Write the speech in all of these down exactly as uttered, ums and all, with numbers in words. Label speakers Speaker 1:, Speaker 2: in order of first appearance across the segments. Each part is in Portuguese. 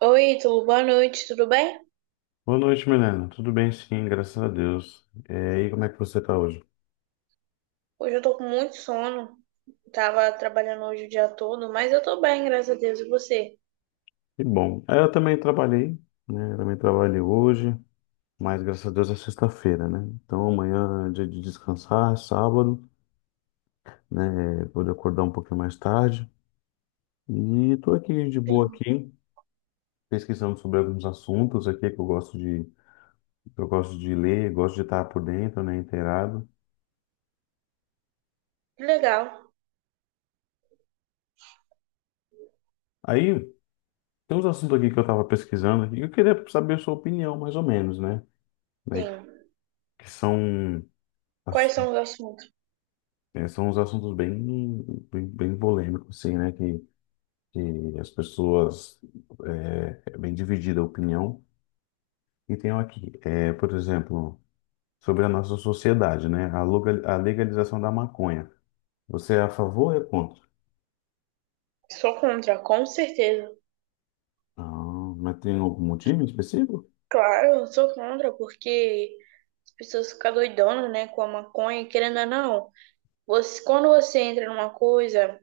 Speaker 1: Oi, Ítalo, boa noite, tudo bem?
Speaker 2: Boa noite, Milena. Tudo bem, sim, graças a Deus. É, e como é que você está hoje?
Speaker 1: Hoje eu tô com muito sono. Tava trabalhando hoje o dia todo, mas eu tô bem, graças a Deus. E você?
Speaker 2: Que bom. É, Eu também trabalhei, né? Eu também trabalhei hoje, mas graças a Deus é sexta-feira, né? Então amanhã é dia de descansar, é sábado, né? Vou acordar um pouquinho mais tarde. E tô aqui de boa
Speaker 1: Sim.
Speaker 2: aqui, pesquisando sobre alguns assuntos aqui que eu gosto de, que eu gosto de ler, gosto de estar por dentro, né? Inteirado.
Speaker 1: Que legal.
Speaker 2: Aí tem uns assuntos aqui que eu estava pesquisando e eu queria saber a sua opinião, mais ou menos, né? Né, Que
Speaker 1: Sim.
Speaker 2: que são
Speaker 1: Quais
Speaker 2: Ass-
Speaker 1: são os assuntos?
Speaker 2: é, são uns assuntos bem, bem, bem polêmicos, assim, né? Que, que as pessoas. É, é bem dividida a opinião. E tem aqui, é, por exemplo, sobre a nossa sociedade, né? A, loga- a legalização da maconha. Você é a favor ou é contra?
Speaker 1: Sou contra, com certeza.
Speaker 2: Ah, mas tem algum motivo específico?
Speaker 1: Claro, eu sou contra, porque as pessoas ficam doidonas, né, com a maconha, querendo ou não. Você, quando você entra numa coisa,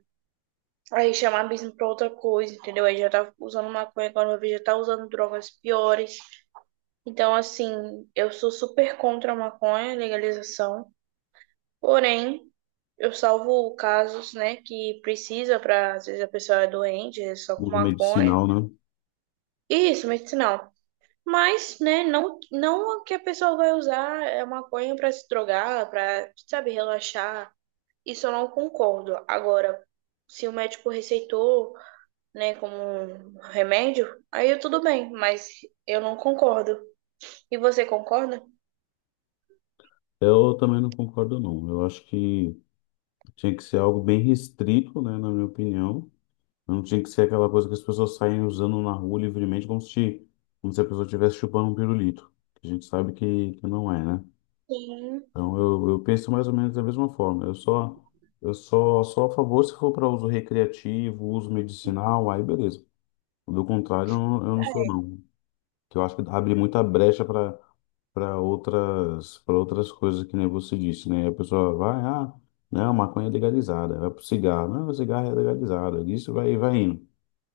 Speaker 1: aí chama abismo pra outra coisa, entendeu? Aí já tá usando maconha, quando eu vejo, já tá usando drogas piores. Então, assim, eu sou super contra a maconha, legalização. Porém, eu salvo casos, né, que precisa para, às vezes a pessoa é doente, é só com
Speaker 2: Uso
Speaker 1: maconha.
Speaker 2: medicinal, né?
Speaker 1: E isso, medicinal. Mas, né, não não que a pessoa vai usar a maconha para se drogar, para, sabe, relaxar. Isso eu não concordo. Agora, se o médico receitou, né, como um remédio, aí tudo bem, mas eu não concordo. E você concorda?
Speaker 2: Eu também não concordo, não. Eu acho que tinha que ser algo bem restrito, né? Na minha opinião. Não tinha que ser aquela coisa que as pessoas saem usando na rua livremente, como se, como se a pessoa estivesse chupando um pirulito, que a gente sabe que, que não é, né?
Speaker 1: Sim.
Speaker 2: Então eu, eu penso mais ou menos da mesma forma. Eu só, eu só, só a favor se for para uso recreativo, uso medicinal, aí beleza. Do contrário, eu não, eu não sou não. Que eu acho que abre muita brecha para para outras para outras coisas que nem você disse, né? A pessoa vai, ah, não, maconha é legalizada, vai pro cigarro, não, o cigarro é legalizado, isso vai vai indo,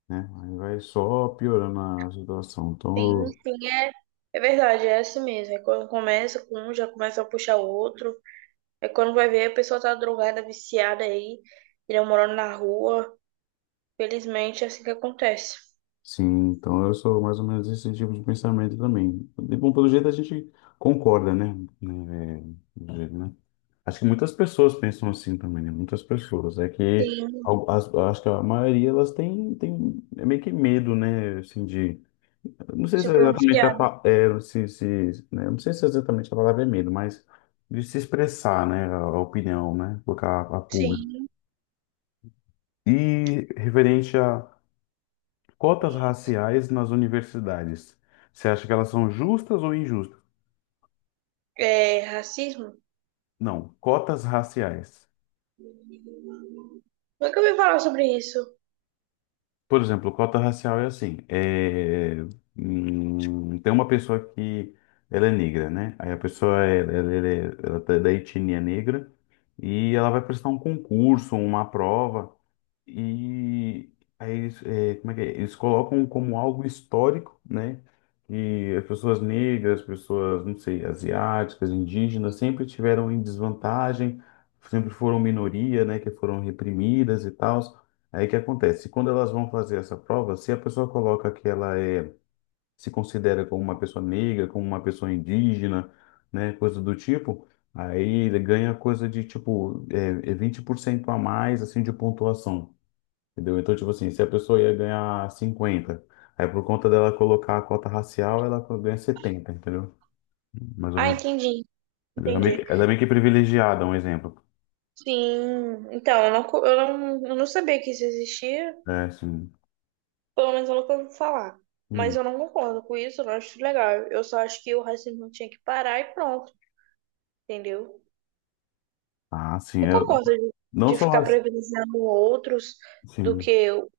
Speaker 2: né? Aí vai só piorando a situação. Então,
Speaker 1: Sim,
Speaker 2: eu-
Speaker 1: sim, é, é verdade, é assim mesmo. É quando começa com um, já começa a puxar o outro. É quando vai ver, a pessoa tá drogada, viciada aí, ele morando na rua. Felizmente, é assim que acontece.
Speaker 2: sim, então eu sou mais ou menos esse tipo de pensamento também. E, bom, pelo jeito a gente concorda, né? Né, é, do jeito, né? Acho que muitas pessoas pensam assim também, né? Muitas pessoas. É que
Speaker 1: Sim,
Speaker 2: al- as- acho que a maioria elas têm, têm é meio que medo, né? Assim, de. Não sei
Speaker 1: se
Speaker 2: se é exatamente a,
Speaker 1: pronunciar.
Speaker 2: pa- é, se, se, né? Não sei se é exatamente a palavra é medo, mas de se expressar, né? A, a opinião, né? Colocar a, a público.
Speaker 1: Sim,
Speaker 2: E referente a cotas raciais nas universidades. Você acha que elas são justas ou injustas?
Speaker 1: é racismo?
Speaker 2: Não, cotas raciais.
Speaker 1: Nunca ouvi falar sobre isso.
Speaker 2: Por exemplo, cota racial é assim: é, hum, tem uma pessoa que ela é negra, né? Aí a pessoa é, ela, ela é ela tá da etnia negra e ela vai prestar um concurso, uma prova. E aí eles, é, como é que é? Eles colocam como algo histórico, né? Que as pessoas negras, pessoas, não sei, asiáticas, indígenas, sempre tiveram em desvantagem, sempre foram minoria, né? Que foram reprimidas e tal. Aí o que acontece? Quando elas vão fazer essa prova, se a pessoa coloca que ela é, se considera como uma pessoa negra, como uma pessoa indígena, né? Coisa do tipo. Aí ele ganha coisa de tipo é, por cento a mais assim de pontuação. Entendeu? Então, tipo assim, se a pessoa ia ganhar cinquenta, aí por conta dela colocar a cota racial, ela co- ganha setenta, entendeu? Mais ou
Speaker 1: Ah,
Speaker 2: menos.
Speaker 1: entendi,
Speaker 2: Entendeu? Ela é
Speaker 1: entendi.
Speaker 2: meio que ela é meio que privilegiada, um exemplo.
Speaker 1: Sim, então, eu não, co- eu não, eu não sabia que isso existia,
Speaker 2: É, sim.
Speaker 1: pelo menos eu nunca ouvi falar. Mas
Speaker 2: Hum.
Speaker 1: eu não concordo com isso, eu não acho legal. Eu só acho que o racismo tinha que parar e pronto, entendeu?
Speaker 2: Ah, sim.
Speaker 1: Eu
Speaker 2: Eu,
Speaker 1: concordo de,
Speaker 2: não
Speaker 1: de
Speaker 2: só
Speaker 1: ficar
Speaker 2: raci-
Speaker 1: privilegiando outros do
Speaker 2: Sim.
Speaker 1: que o-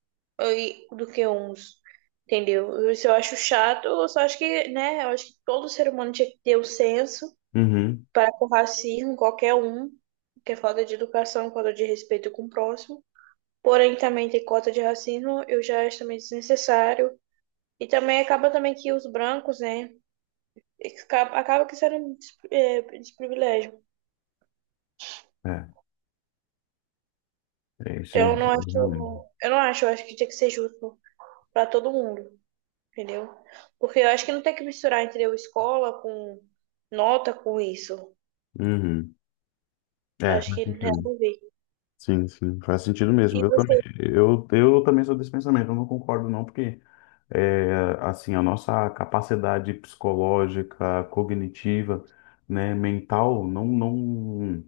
Speaker 1: e- do que uns, entendeu? Isso eu acho chato, eu só acho que, né, eu acho que todo ser humano tinha que ter o senso
Speaker 2: Uhum.
Speaker 1: para com o racismo, qualquer um, que é falta de educação, falta de respeito com o próximo. Porém, também tem cota de racismo, eu já acho também desnecessário. E também acaba também que os brancos, né, acaba, acaba que serem des- é, desprivilégio.
Speaker 2: É. É isso
Speaker 1: Então,
Speaker 2: aí.
Speaker 1: eu não
Speaker 2: Isso aí,
Speaker 1: acho,
Speaker 2: realmente.
Speaker 1: eu não acho, eu acho que tinha que ser justo para todo mundo, entendeu? Porque eu acho que não tem que misturar, entendeu? Escola com nota com isso.
Speaker 2: Uhum. É.
Speaker 1: Acho
Speaker 2: Faz
Speaker 1: que não tem
Speaker 2: sentido.
Speaker 1: nada a ver.
Speaker 2: Sim, sim, faz sentido
Speaker 1: E
Speaker 2: mesmo. Eu também,
Speaker 1: você?
Speaker 2: eu, eu também sou desse pensamento, eu não concordo não, porque é, assim, a nossa capacidade psicológica, cognitiva, né, mental, não, não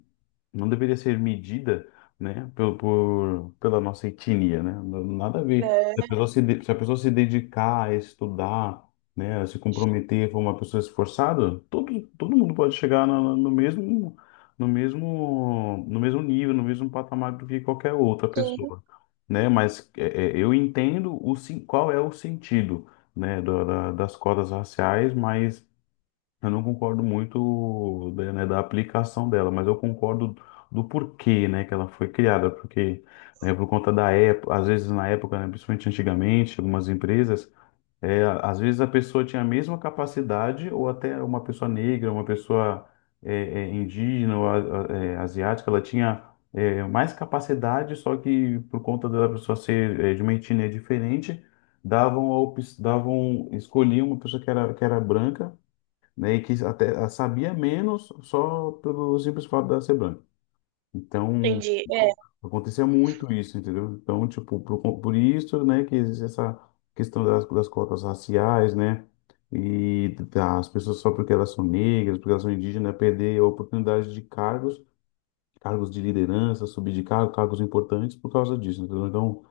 Speaker 2: não deveria ser medida, né, por, por- pela nossa etnia, né? Não- Nada a ver. Se a
Speaker 1: É,
Speaker 2: pessoa se, de- se a pessoa se dedicar a estudar, né, a se comprometer, for uma pessoa esforçada, todo, todo mundo pode chegar na- na- no, mesmo no mesmo no mesmo nível, no mesmo patamar do que qualquer outra
Speaker 1: sim,
Speaker 2: pessoa, né? Mas é, é, eu entendo o sen- qual é o sentido, né, da- da- das cotas raciais, mas eu não concordo muito da, né, da aplicação dela, mas eu concordo do porquê, né, que ela foi criada, porque, né, por conta da época, às vezes na época, né, principalmente antigamente, algumas empresas, é, às vezes a pessoa tinha a mesma capacidade, ou até uma pessoa negra, uma pessoa é, é, indígena, ou a- a- é, asiática, ela tinha é, mais capacidade, só que por conta da pessoa ser é, de uma etnia diferente, davam, a op- davam, escolhiam uma pessoa que era, que era branca, né? E que até ah, sabia menos só pelo simples fato de ela ser branca. Então,
Speaker 1: entendi. É,
Speaker 2: acontecia muito isso, entendeu? Então, tipo, por, por isso, né, que existe essa questão das, das cotas raciais, né? E das pessoas só porque elas são negras, porque elas são indígenas, perder a oportunidade de cargos, cargos de liderança, subir de cargo, cargos importantes por causa disso, entendeu? Então,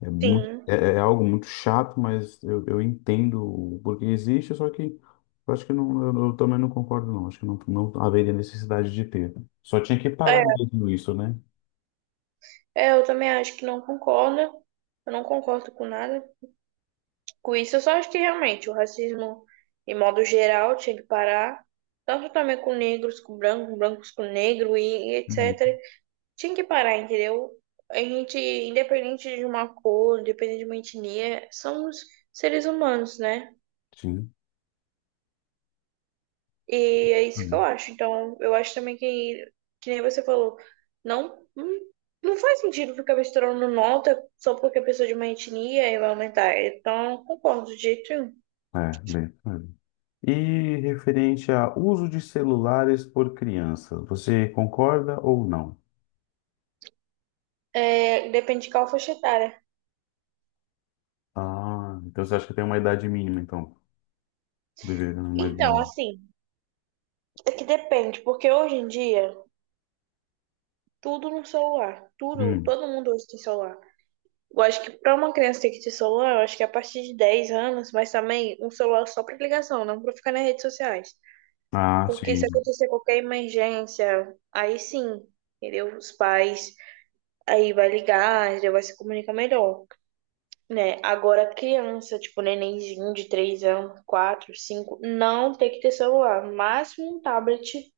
Speaker 2: é, muito,
Speaker 1: sim.
Speaker 2: é, é algo muito chato, mas eu, eu entendo o porquê existe, só que eu acho que não, eu, eu também não concordo, não. Acho que não, não haveria necessidade de ter. Só tinha que parar
Speaker 1: É,
Speaker 2: mesmo isso, né?
Speaker 1: é, eu também acho que não concordo. Eu não concordo com nada. Com isso, eu só acho que realmente o racismo, em modo geral, tinha que parar. Tanto também com negros, com brancos, brancos com negro e, e
Speaker 2: Hum,
Speaker 1: et cetera. Tinha que parar, entendeu? A gente, independente de uma cor, independente de uma etnia, somos seres humanos, né?
Speaker 2: sim.
Speaker 1: E é isso que eu
Speaker 2: Hum.
Speaker 1: acho. Então, eu acho também que, que nem você falou, não, não não faz sentido ficar misturando nota só porque a pessoa é de uma etnia e vai aumentar. Então, concordo, de jeito nenhum.
Speaker 2: É, bem. é. E referente a uso de celulares por crianças, você concorda ou não?
Speaker 1: É, depende de qual faixa etária.
Speaker 2: Ah, então você acha que tem uma idade mínima, então? Deveria, não, mas
Speaker 1: Então,
Speaker 2: não.
Speaker 1: assim, é que depende, porque hoje em dia, tudo no celular. Tudo,
Speaker 2: Hum.
Speaker 1: todo mundo hoje tem celular. Eu acho que para uma criança ter que ter celular, eu acho que é a partir de dez anos, mas também um celular só para ligação, não para ficar nas redes sociais.
Speaker 2: Ah,
Speaker 1: Porque se
Speaker 2: sim.
Speaker 1: acontecer qualquer emergência, aí sim, entendeu? Os pais aí vai ligar, já vai se comunicar melhor, né? Agora criança, tipo nenenzinho de três anos, quatro cinco não tem que ter celular, máximo um tablet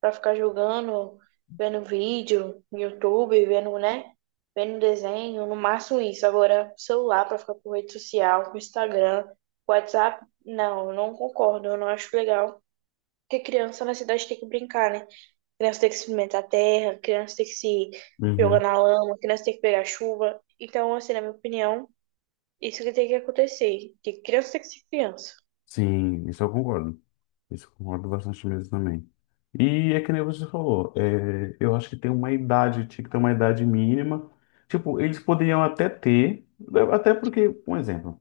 Speaker 1: pra ficar jogando, vendo vídeo no YouTube, vendo, né? Vendo desenho, no máximo isso. Agora, celular pra ficar com rede social, com Instagram, com WhatsApp, não, eu não concordo, eu não acho legal. Porque criança na cidade tem que brincar, né? Criança tem que experimentar a terra, criança tem que se jogar na lama, criança tem que pegar chuva. Então, assim, na minha opinião, isso que tem que acontecer. Que criança tem que ser criança.
Speaker 2: Sim, isso eu concordo. Isso eu concordo bastante mesmo também. E é que nem você falou, é, eu acho que tem uma idade, tinha que ter uma idade mínima. Tipo, eles poderiam até ter, até porque, um exemplo,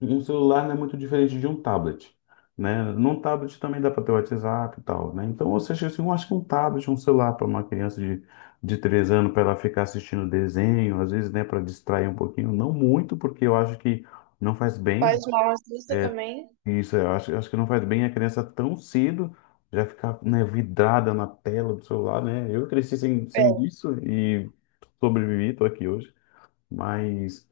Speaker 2: um celular não é muito diferente de um tablet, né? Num tablet também dá para ter WhatsApp e tal, né? Então, ou seja, assim, eu acho que um tablet, um celular para uma criança de, de três anos, para ela ficar assistindo desenho, às vezes, né, para distrair um pouquinho, não muito, porque eu acho que não faz bem
Speaker 1: Faz mal às vistas
Speaker 2: é,
Speaker 1: também.
Speaker 2: isso, eu acho, eu acho que não faz bem a criança tão cedo já ficar, né, vidrada na tela do celular, né? Eu cresci sem, sem
Speaker 1: É.
Speaker 2: isso e sobrevivi, tô aqui hoje. Mas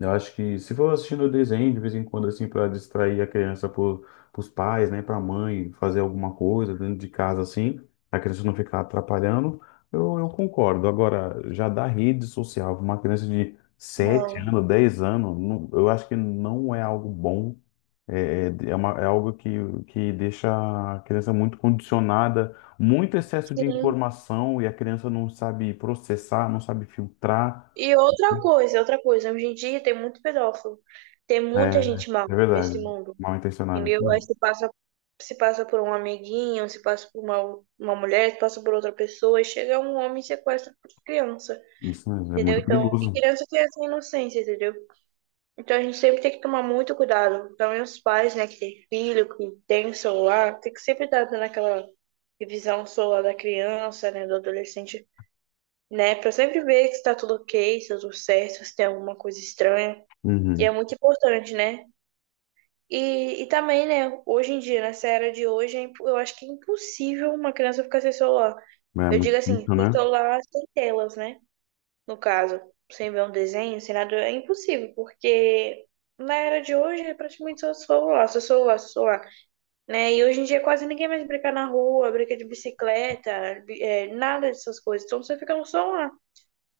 Speaker 2: eu acho que se for assistindo desenho de vez em quando, assim, para distrair a criança por, pros pais, né, pra mãe, fazer alguma coisa dentro de casa, assim, a criança não ficar atrapalhando, eu, eu concordo. Agora, já da rede social, uma criança de sete
Speaker 1: Não.
Speaker 2: anos, dez anos, não- eu acho que não é algo bom, é, é, é uma- é algo que, que deixa a criança muito condicionada, muito excesso de
Speaker 1: Sim,
Speaker 2: informação e a criança não sabe processar, não sabe filtrar.
Speaker 1: e outra coisa, outra coisa, hoje em dia tem muito pedófilo, tem
Speaker 2: É,
Speaker 1: muita gente mal
Speaker 2: é
Speaker 1: nesse
Speaker 2: verdade.
Speaker 1: mundo,
Speaker 2: Mal intencionado. Isso
Speaker 1: entendeu? Aí
Speaker 2: mesmo,
Speaker 1: se passa, se passa por um amiguinho, se passa por uma, uma mulher, se passa por outra pessoa, e chega um homem e sequestra criança,
Speaker 2: isso mesmo, é
Speaker 1: entendeu?
Speaker 2: muito
Speaker 1: Então, e
Speaker 2: perigoso.
Speaker 1: criança tem essa inocência, entendeu? Então a gente sempre tem que tomar muito cuidado, também os pais, né, que tem filho, que tem celular, tem que sempre estar dando aquela revisão celular da criança, né, do adolescente né? Pra sempre ver se tá tudo ok, se tá tudo certo, se tem alguma coisa estranha. E é
Speaker 2: Uhum.
Speaker 1: muito importante, né? E, e também, né, hoje em dia, nessa era de hoje, é impo- eu acho que é impossível uma criança ficar sem celular.
Speaker 2: É
Speaker 1: Eu
Speaker 2: muito
Speaker 1: digo assim,
Speaker 2: difícil,
Speaker 1: sem
Speaker 2: né?
Speaker 1: celular, sem telas, né? No caso, sem ver um desenho, sem nada, é impossível, porque na era de hoje é praticamente só celular, só celular, só celular, né? E hoje em dia quase ninguém mais brinca na rua, brinca de bicicleta, bi- é, nada dessas coisas. Então você fica no celular.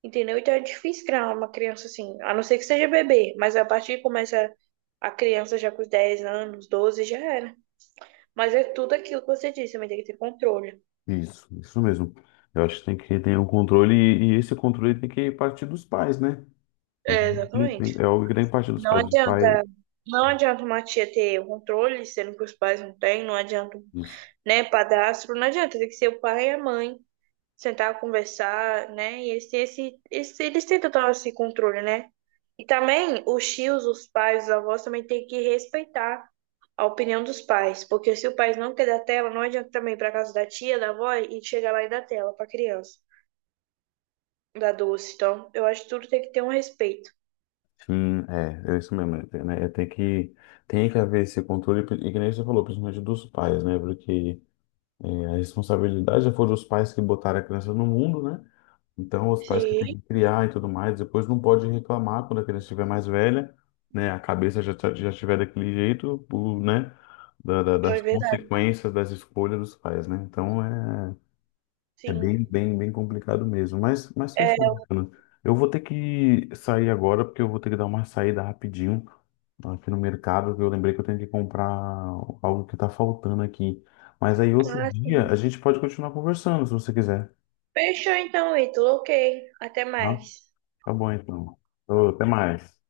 Speaker 1: Entendeu? Então é difícil criar uma criança assim, a não ser que seja bebê, mas a partir que começa a criança já com os dez anos, doze já era. Mas é tudo aquilo que você disse, também tem que ter controle.
Speaker 2: Isso, isso mesmo. Eu acho que tem que ter um controle e, e esse controle tem que partir dos pais, né?
Speaker 1: É,
Speaker 2: Tem-
Speaker 1: exatamente.
Speaker 2: tem- É algo que tem que partir dos
Speaker 1: Não
Speaker 2: pais. Dos pais.
Speaker 1: adianta, não adianta uma tia ter o controle, sendo que os pais não têm, não adianta,
Speaker 2: Isso.
Speaker 1: né, padrasto, não adianta, tem que ser o pai e a mãe, sentar, conversar, né, e esse, esse, esse, eles têm total esse controle, né? E também os tios, os pais, os avós também têm que respeitar a opinião dos pais, porque se o pai não quer dar tela, não adianta também ir para casa da tia, da avó e chegar lá e dar tela para criança, dar doce. Então, eu acho que tudo tem que ter um respeito.
Speaker 2: Sim, é, é isso mesmo. É, tem, né? É, tem que, tem que haver esse controle, e que nem você falou, principalmente dos pais, né? Porque a responsabilidade já foi dos pais que botaram a criança no mundo, né? Então, os pais que têm
Speaker 1: Sim,
Speaker 2: que criar e tudo mais, depois não pode reclamar quando a criança estiver mais velha, né? A cabeça já, tá- já estiver daquele jeito, o, né? da- da-
Speaker 1: é
Speaker 2: das
Speaker 1: verdade.
Speaker 2: consequências das escolhas dos pais, né? Então, é, é
Speaker 1: Sim.
Speaker 2: bem, bem, bem complicado mesmo. Mas, mas
Speaker 1: É,
Speaker 2: fechou, bacana. Eu vou ter que sair agora, porque eu vou ter que dar uma saída rapidinho aqui no mercado, que eu lembrei que eu tenho que comprar algo que tá faltando aqui. Mas aí, outro
Speaker 1: ah,
Speaker 2: dia,
Speaker 1: sim.
Speaker 2: a gente pode continuar conversando, se você quiser.
Speaker 1: Fechou então, Ítalo. Ok. Até
Speaker 2: Tá?
Speaker 1: mais.
Speaker 2: Tá bom, então. Ô, até mais.